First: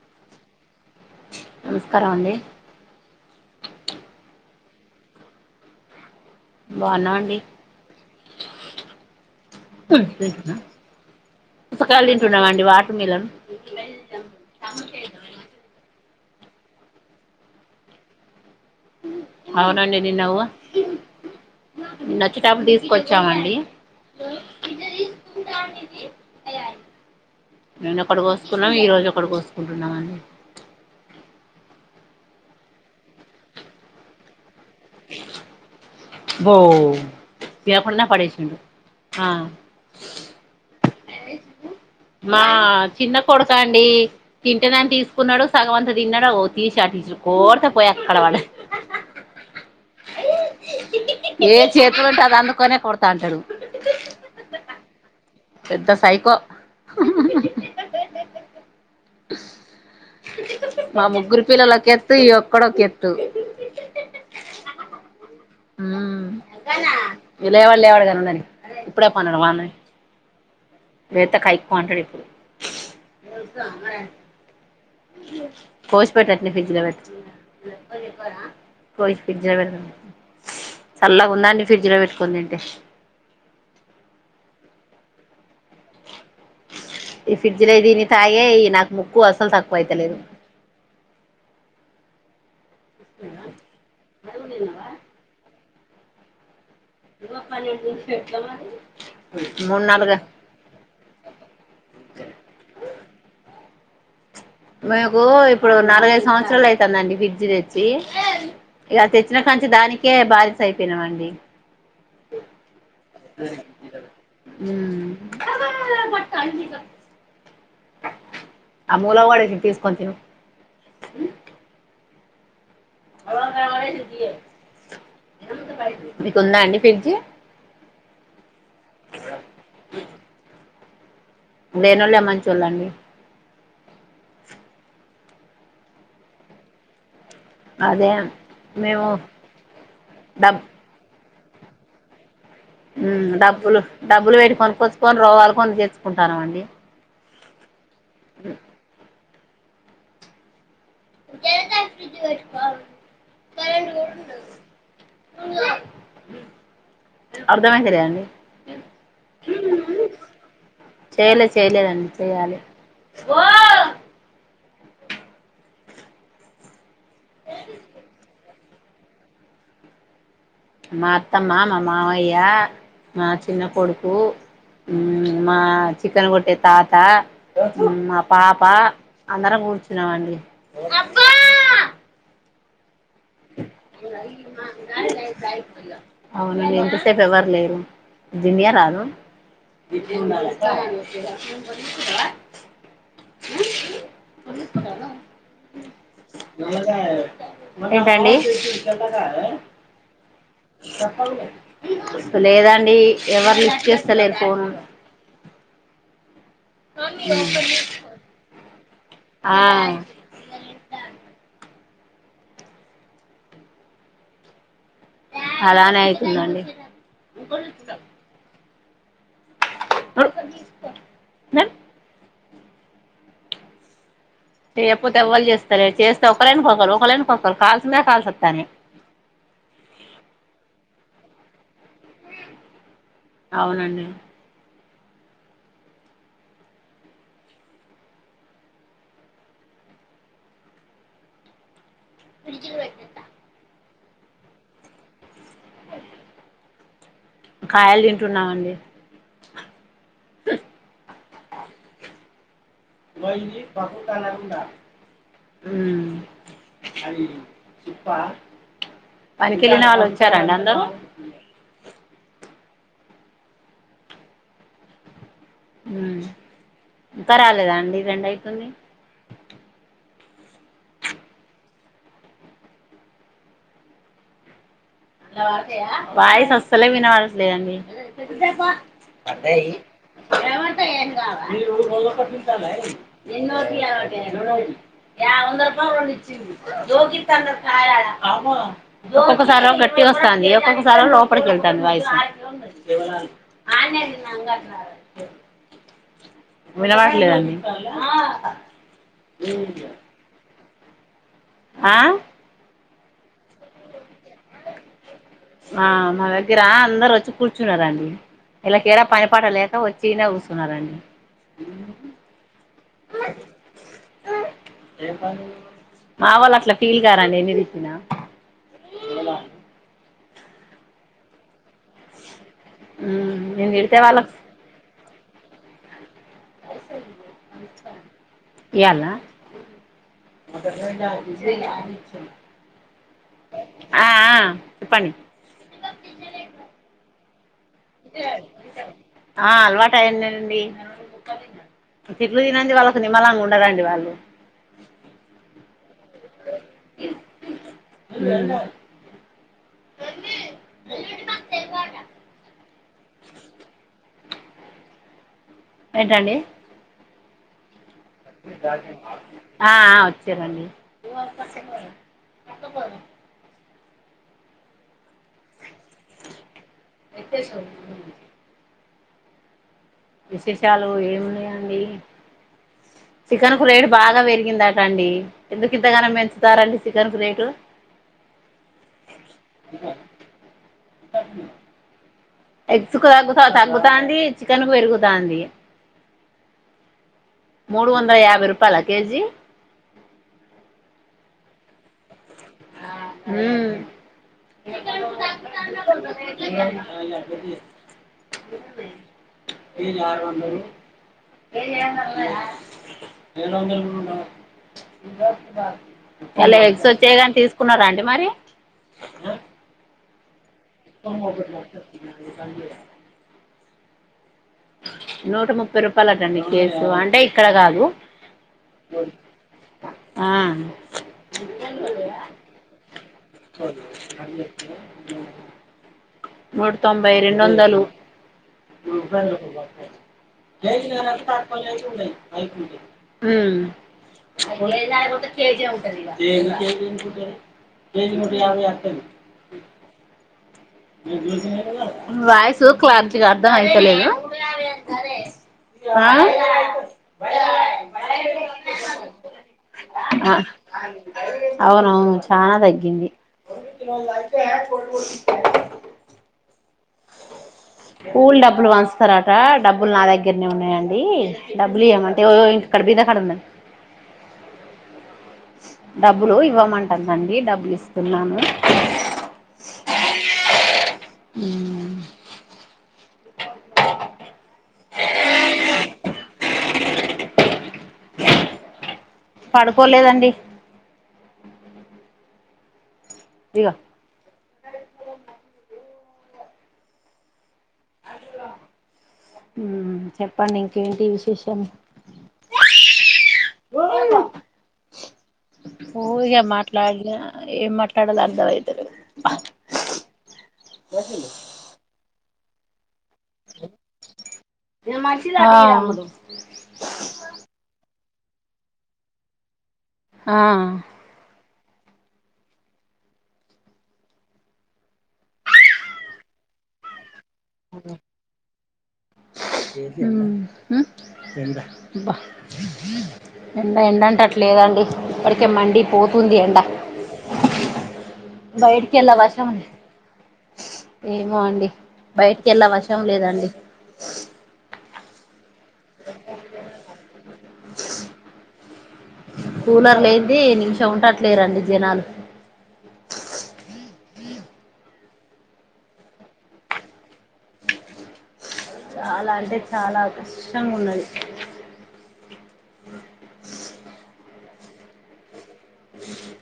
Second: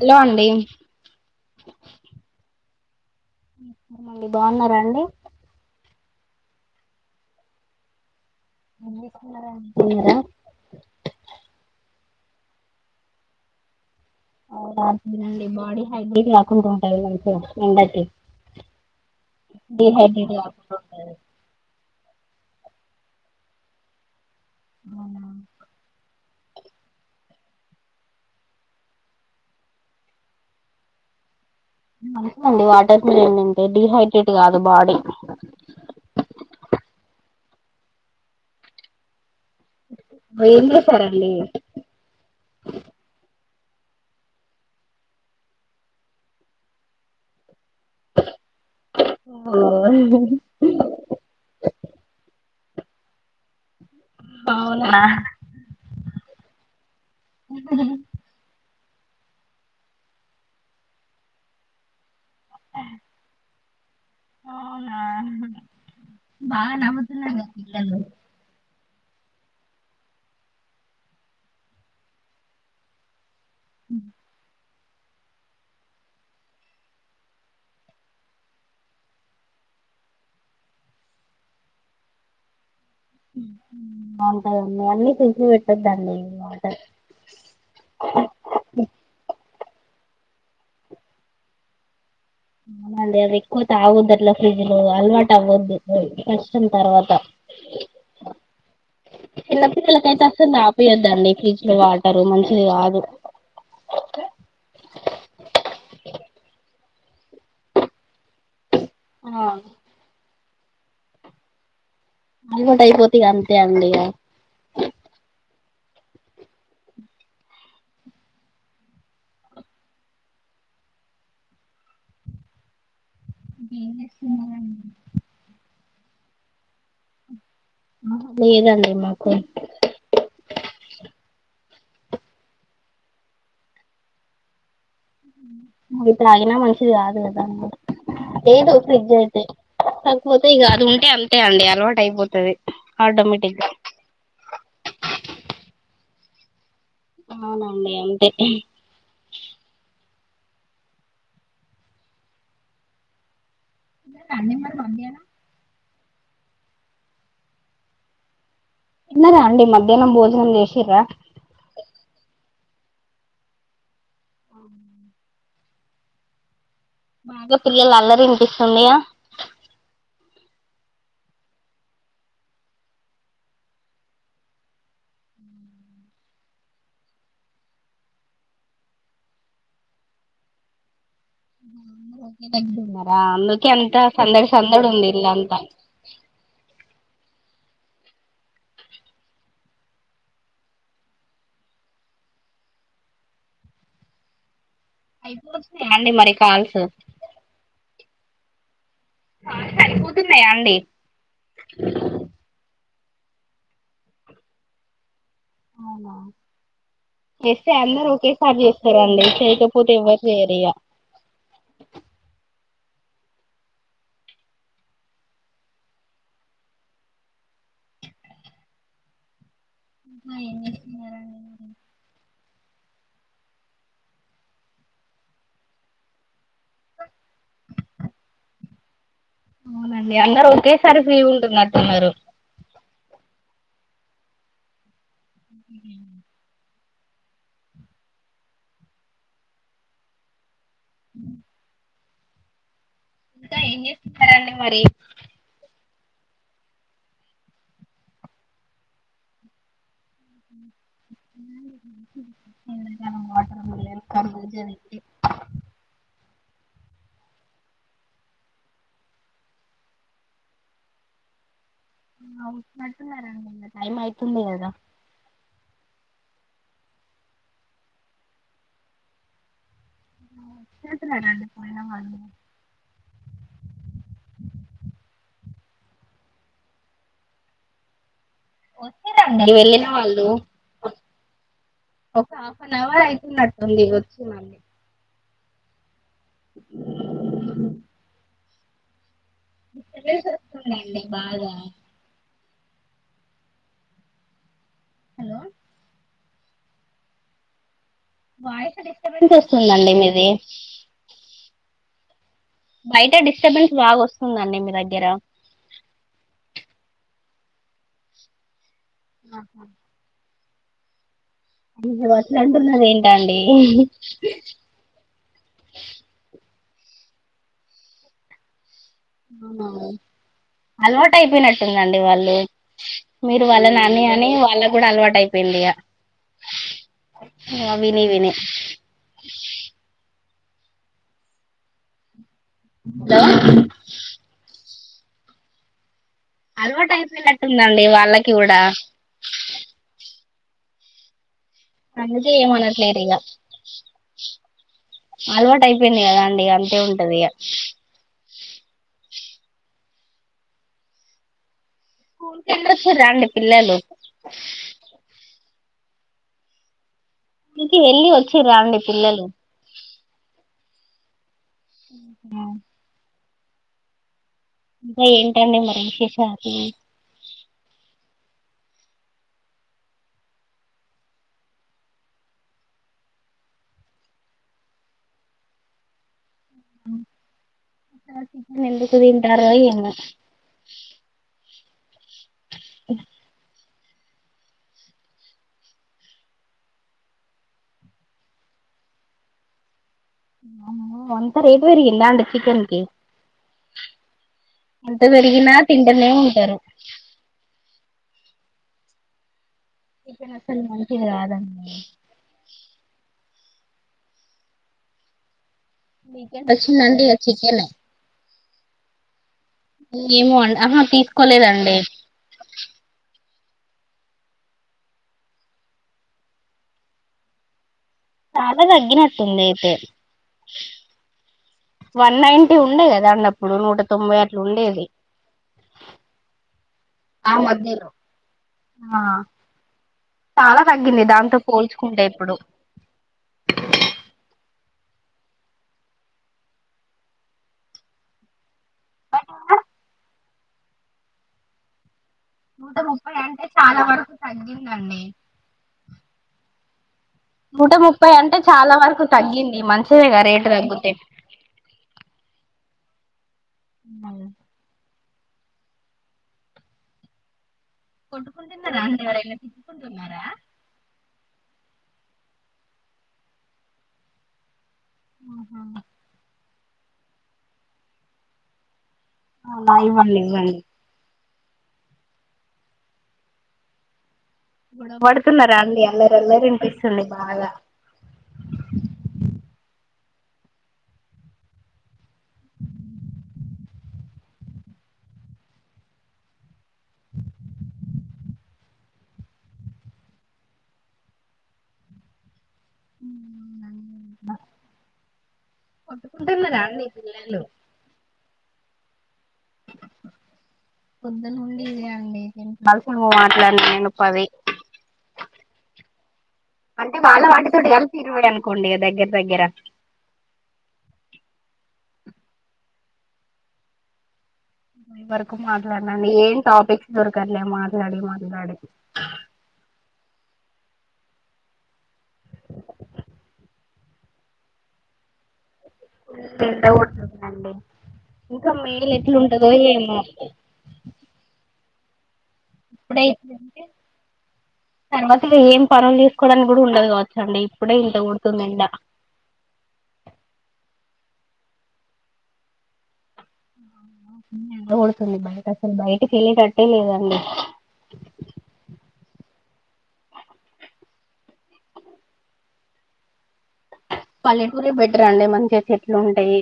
Hello అండి చ్ నమస్కారం అండి మీ బావున్నారా అండి బావున్నాం అండి ముంగిసా ఉ తిగ్న స గలీజ్ ఉండవా అండి వాటర్ మిలన్ అవునా అవునండి బాడీ అయితే ఎక్కువుగా ఉంటాయి [unintelligible] డి హైడ్రెట్ [unintelligible] నచ్చేటబ్ప్పు తీసుకొచ్చామండి. అవునా నిన్నక్కడ కోసుకున్నాం ఈ రోజు ఇక్కడ కోసుకుంటున్నామండి. మంచిదండి వాటర్ంటే డిహైడ్రేట్ కాదు బాడీ బో ఏపన్న పడేసుండు ఆ సరేలే మా చిన్న కొడుక అండి తింటనేని తీసుకున్నాడు సగవంత తిన్నాడు తీ షా అట్టలు కోరత పోయా అక్కడపడ ఓ ఏ చేతులు ఉంటే అది అందుకనే కొర్తా అంటారు అవునా పెద్ద సైకో మా ముగ్గురు పిల్లలు ఒకే ఒక్కడు ఒక ఎత్తు అవునా బాగా నవ్వుతున్నారు కదా ఇ లేవాడు పిల్లలు లేవాడు కాని ఉండని ఇప్పుడ పన్నడు పైనయే లేతే కైక్ అంటాడు ఇప్పుడు [unintelligible] కోసిపట్టచ్చండి ఫ్రిడ్జ్ లో పెట్టు కోసి ఫ్రిడ్జ్ లో పెట్టం చల్లాగా ఉందాండి ఫ్రిడ్జ్ లో పెట్టుకోని ఏంటే అకా ఉన్నా అన్నీ తె పెట్ ఈ ఫ్రిడ్జిలో దీని తాయే ఈ నాకు ముక్కు అసలు తక్కువ అయితలేదు అ అది ఎక్కువత ఆవదుల్ ఫ్రిజ్లు అల్వాటు ఆవద్దు వచ్చ తర్వాత చిన్న మూడు నాలుగు పిల్లలకయితే అసలు ఆపయొద్దండి ఫ్రిడ్జ్ లో వాటరు మంచిది కాదు మీకు ఇప్పుడు నాలుగై ఐదు సంవత్సరాలు అవుతుందండి ఫ్రిడ్జి తెచ్చి ఇక తెచ్చిన కాంచి దానికే బార అయిపోయినామండి అలవాటయిపోతే అంతే అడి ఉమ్ [unintelligible] ఆ మూలా వాడేసి తీసుకొ తిను బేంచేస్తున్నారునండి మీకుందా అండి ఫ్రిడ్జ్ లేదండి మాకు లేనోళ్లే మంచోళండి ఇతే ఆగిన మనుషిది కాదు అ అదే ఏద మేము ఫజ్ అయితేపోతే డబ్ ఉ అంతే అండి అలవాటు అయిపోతుది యూ డబ్బులు డబ్బులు పెట్టుకొని కొచ్చుకొని రోగాలు కొని తెచ్చు కొంటానం అండి అవునా నే అంటె ఫ్రి వట్కో ఇవి అన్ని మన మమ్మీ ఐనా అర్థం అయిత లేదండి తిన్నారా అండి మధ్యాహ్నం భోజనం చేసిర్రా ఓ బాగా పిల్లల అల్లరి వినిపిస్ తున్నాయా మా అత్తమ్మ మా మావయ్య మా చిన్న కొడుకు మా చికెన్ కొట్టే తాత మా పాప అందరం కూర్చున్నామండి [unintelligible] అంతా సందడి సందడి ఉంది ఇల్లంతా అవునా ఎంత సే రేపు ఎవరు లేరు దీనే రాను అయిపోతున్నాయా అండి మరి కాల్స్ ఏంటి అండి సరిపోతున్నాయా అండి లేదు అండి ఎవరు లిఫ్ట్ చేస్త లేరు ఫోను అవునా చేస్తే అందరూ ఒకేసారి చేస్ సరే అండి ఆ చెయ్యకపోతే ఎవరు చెయ్యరు ఇక ఆ అలానే అయితుందండి ఇంకా ఏం చేస్తున్నారండి మీరు చేయకపోతే ఎవరు చేస్తలేరు చేస్తే ఒక్కరు వెనకాల ఒక్కరు వెనకాల కాల్స్ మీదా కాల్స్ వస్తన్నాయి అవునండి అందరూ ఒకేసారి ఫ్రీ ఉంటున్నట్టున్నారు అవునండి అ అ గుజ ఇంకా ఏం చేస్తున్నారండి మరి కాయలు తింటున్నామండీ ఆ [unintelligible] వాటర్ యూ మిలన్ కర్బూజ తింటే పనికి వెళ్లిన వాళ్లు వచ్చారా అండి అందరూ టైం అవుతుంది కదా యూ ఇంకా రాలేదా అండి రెండు అయితుంది చే రండి పోయినా వా అని వాయిస అస్సలే వినబడట్లే అండి అద వచ్చిరండి వెళ్ళిన వాళ్ళు [inaudible] నావ మీరు ఒక చంత హాఫ్ భ అన్ అవర్ ఏ అయితున్నట్టుంది వచ్చి తీ రనౌ మళ్ళీ [inaudible] ఏయా వంద రూపాలు కొట్టియి జొకిత్తన్నడు కాయాల ఆడ ఒక సారొకట్ డిస్టబెన్స్ వస్తంది వస్తుందండి ఒక్కొక్కసారి లోపలికి బాగా వెళ్తంది వాయిస్ ఆ ద [inaudible] హలో వినబట్లేదండి వాయిస్ డిస్టబెన్స్ వస్తుందండి మీది ఆ ఆ బయట డిస్టర్బెన్స్ బాగా వస్తుందండి మీ దగ్గర ఆ మా దగ్గర అందరు వచ్చి కూర్చున్నరండి ఇళ్ళకేడ పని పాట లేక వచ్చిన్నే కుస్ నా రండి ఓహ్ అట్లఅంటున్నది ఏంట అండి మా వాళ్ళు అట్లా ఫీల్ కారండి ఎన్ని తిట్టిన అవునా అలవాటు అయిపోయినట్టుందండి వాళ్ళు మీరు వాళ్ళ నేను తిడితే నాని అని వాళ్ళకు వాళ్ళ కూడా అలవాటు అయి హెల్దీగ మా విని విని అ [inaudible] హలో పని అల్వటైప్ ల ఆ అల్వటయినేన్ టీ అందుకే తిట్లు తినంది వాళ్ళకు ఏమనట్లేరు ఇగ నిమ్మలంగఉండరండి వాళ్ళు అలవాటు అయిపోయింది కదా అండి అంతే ఉంటది ఇగ [inaudible] స్కూల్కెల్లొచ్చిరండి పిల్లలు ఏంటండి స్కూల్ కి వెళ్ళి వచ్చిర్రా అండి పిల్లలు ఆ వచ్చారండి ఏంటండి మరి విసేషిన విశేషాలు ఏమిన్నాయండి చికెన్ కు రేటు బాగా పెరిగిందాట అండి ఎందుకు ఇంతగానో పెంచుతారండి చికెన్ కు రేటు ఎందుకు తింటారొ ఎమె ఎ చుకద గుసాతా గుతుంది చికెన్ పెరుగుతుంది మూడు వందల యాభై రూపాయల కేజీ ఆ ఒంతర ఇవరి అండీ చికననికి మ్మ్ ఎంత పెరిగినా తింటనే ఉంటారు ఏరు చికెన్ వందరు అసలు మంచిది కాదండి ఏలో జలుగు వీకెండ్ అ ఎ వచ్చిందంటే వచ్చ ఇక ని చికెన్ తీసుకున్నారా అండి మరి గేమ అండ్ బ నూట ముప్పై రూపాయల అటండి కేసు అంటే ఇక్కడ కాదు చాలా తగ్గినట్టుంది అయితే ఆ వన్ నైన్టీ ఉండే కదా అండి అప్పుడు నూట తొంభై అట్లు ఉండేది నూట తొంభై ఆ రెండు వందలు మధ్యలో ఆ హ్మ్ చాలా తగ్గింది దాంతో పోల్చుకుంటే ఇప్పుడు కేజ కే కేజ కేజీ అ [unintelligible] వాయిసు నూట ముప్పై క్లాంటి అంటే కదా చాలా అయిసలేదు వరకు ఉందండి నూట ముప్పై అంటే చాలా వరకు తగ్గింది మంచిదేగా ఆ రేటు తగ్గితే ంది ఒక కి అయితే పూలు డబ్బులు వంచుస్తారట డబ్బులు నా దగ్గరనే ఉన్నాయండి డబ్బలి అమంట ఇ కడబీద కడమ డబ్బులు ఇవ్వమంటుందండి డబ్బులు ఇస్తున్నాను ఇవ్వండి ఇవ్వండి మ్మ్ గొడవ పడుతున్నారా అండి అల్లరి అల్లరి వినిపిస్తుంది బాగా పడుకోలేదండి ఇగా చెప్పండి ఇంకేంటి విశేషం పో ఇగా కొట్టుకుంటున్నారా అండి మాట్లాడ పిల్లలు ఏం మాట్లాడలా [unintelligible] పొద్దు నుండి ఇదే అండి దీనికి మాట్లాడినా నేను పది అంటే వాళ్ళ వాటితో [unintelligible] ఇరవై అనుకండి దగ్గర దగ్గర ఆ వరకు మాట్లాడన అండి ఏం టాపిక్స్ దొ [unintelligible] మాట్లాడి మాట్లాడి ఎండ ఎండ అట్లేదండి ఇప్పటి ఎంతండి ఇంకా మేలో ఎట్లుంటందో ఏమో ఏమోండి బయ ఎలా వశం లేదండి తరువాత పనులు చేసుకోవడానికి కూడా ఉండదు కావచ్చ అండి ఇప్పుడే ఇంత కొడుతుంది ఎండ ఉంటట్లేరండి జనాలు ఆ ఫుల్ ఎండ కూడుతుంది బయట అసలు బయటకి వెళ్ళేటట్టే లేదండి చాలా అంటే చాలా కృష్టంగా ఉన్నది పల్లెటూర బెటర్ అండి మంచిగా చెట్లు ఉంటాయి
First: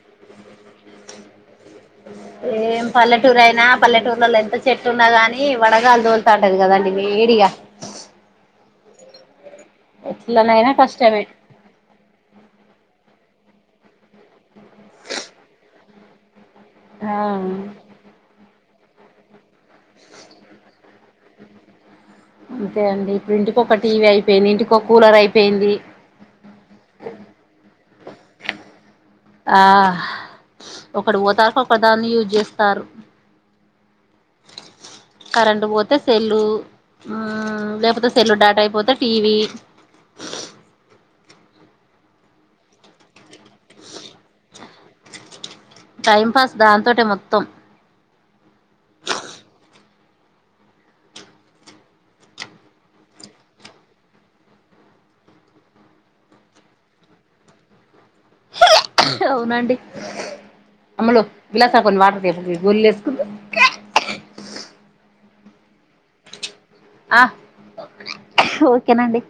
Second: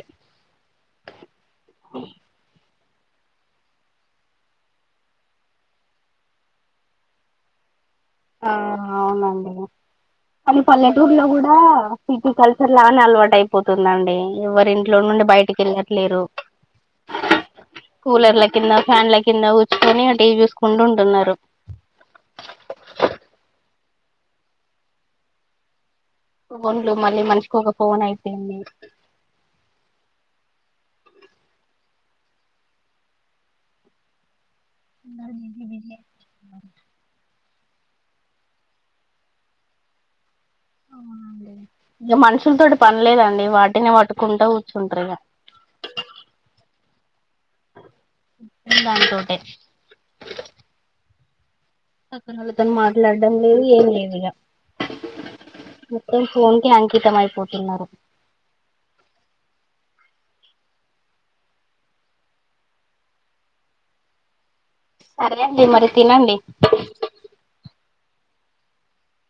ఏం పల్లెటూరు అయినా పల్లెటూర్లలో ఎంత చెట్టు ఉన్నా గాని వడగాలు దోలుతా ఉంటది కదండి వేడిగా ఆ అవునండి కానీ ఎట్లనైనా పల్లెటూర్ కష్టమే లో కూడా సిటీ కల్చర్ లా అని అలవాటు అయిపోతుందండి ఎవరి ఇంట్లో నుండి బయటికి వెళ్ళట్లేరు ఆ కూలర్ల కింద ఫ్యాన్ల కింద కూర్చుకొని టీవీ చూసుకుంటూ ఉంటున్నారు అంతే అండి ఇప్పుడు ఇంటికి ఒక టీవీ అయిపోయింది ఇంటికి ఒక కూలర్ అయిపోయింది ఫోన్లు మళ్ళీ మనిషికి ఒక ఫోన్ అయిపోయింది ఆ ఒకటి పోతాక ఒక దాన్ని యూజ్ చేస్తారు కరెంట్ పోతే సెల్లు ఆ లేకపోతే సెల్లు డేటా అయిపోతే టీవీ ఇంక మనుషుల తోటి పనిలేదండి వాటిని పట్టుకుంటా కూర్చుంటారు ఏమో టైం పాస్ దాంతోటే మొత్తం ఉమ్ దాంతోటే పక్కనోళ్ళతోను మాట్లాడడం లేదు ఏం లేదు ఇగ మొత్తం ఫోన్ కే అంకితం అయిపోతున్నారు అవునండి సరే అండి మరి తినండి హా ఓకేనండి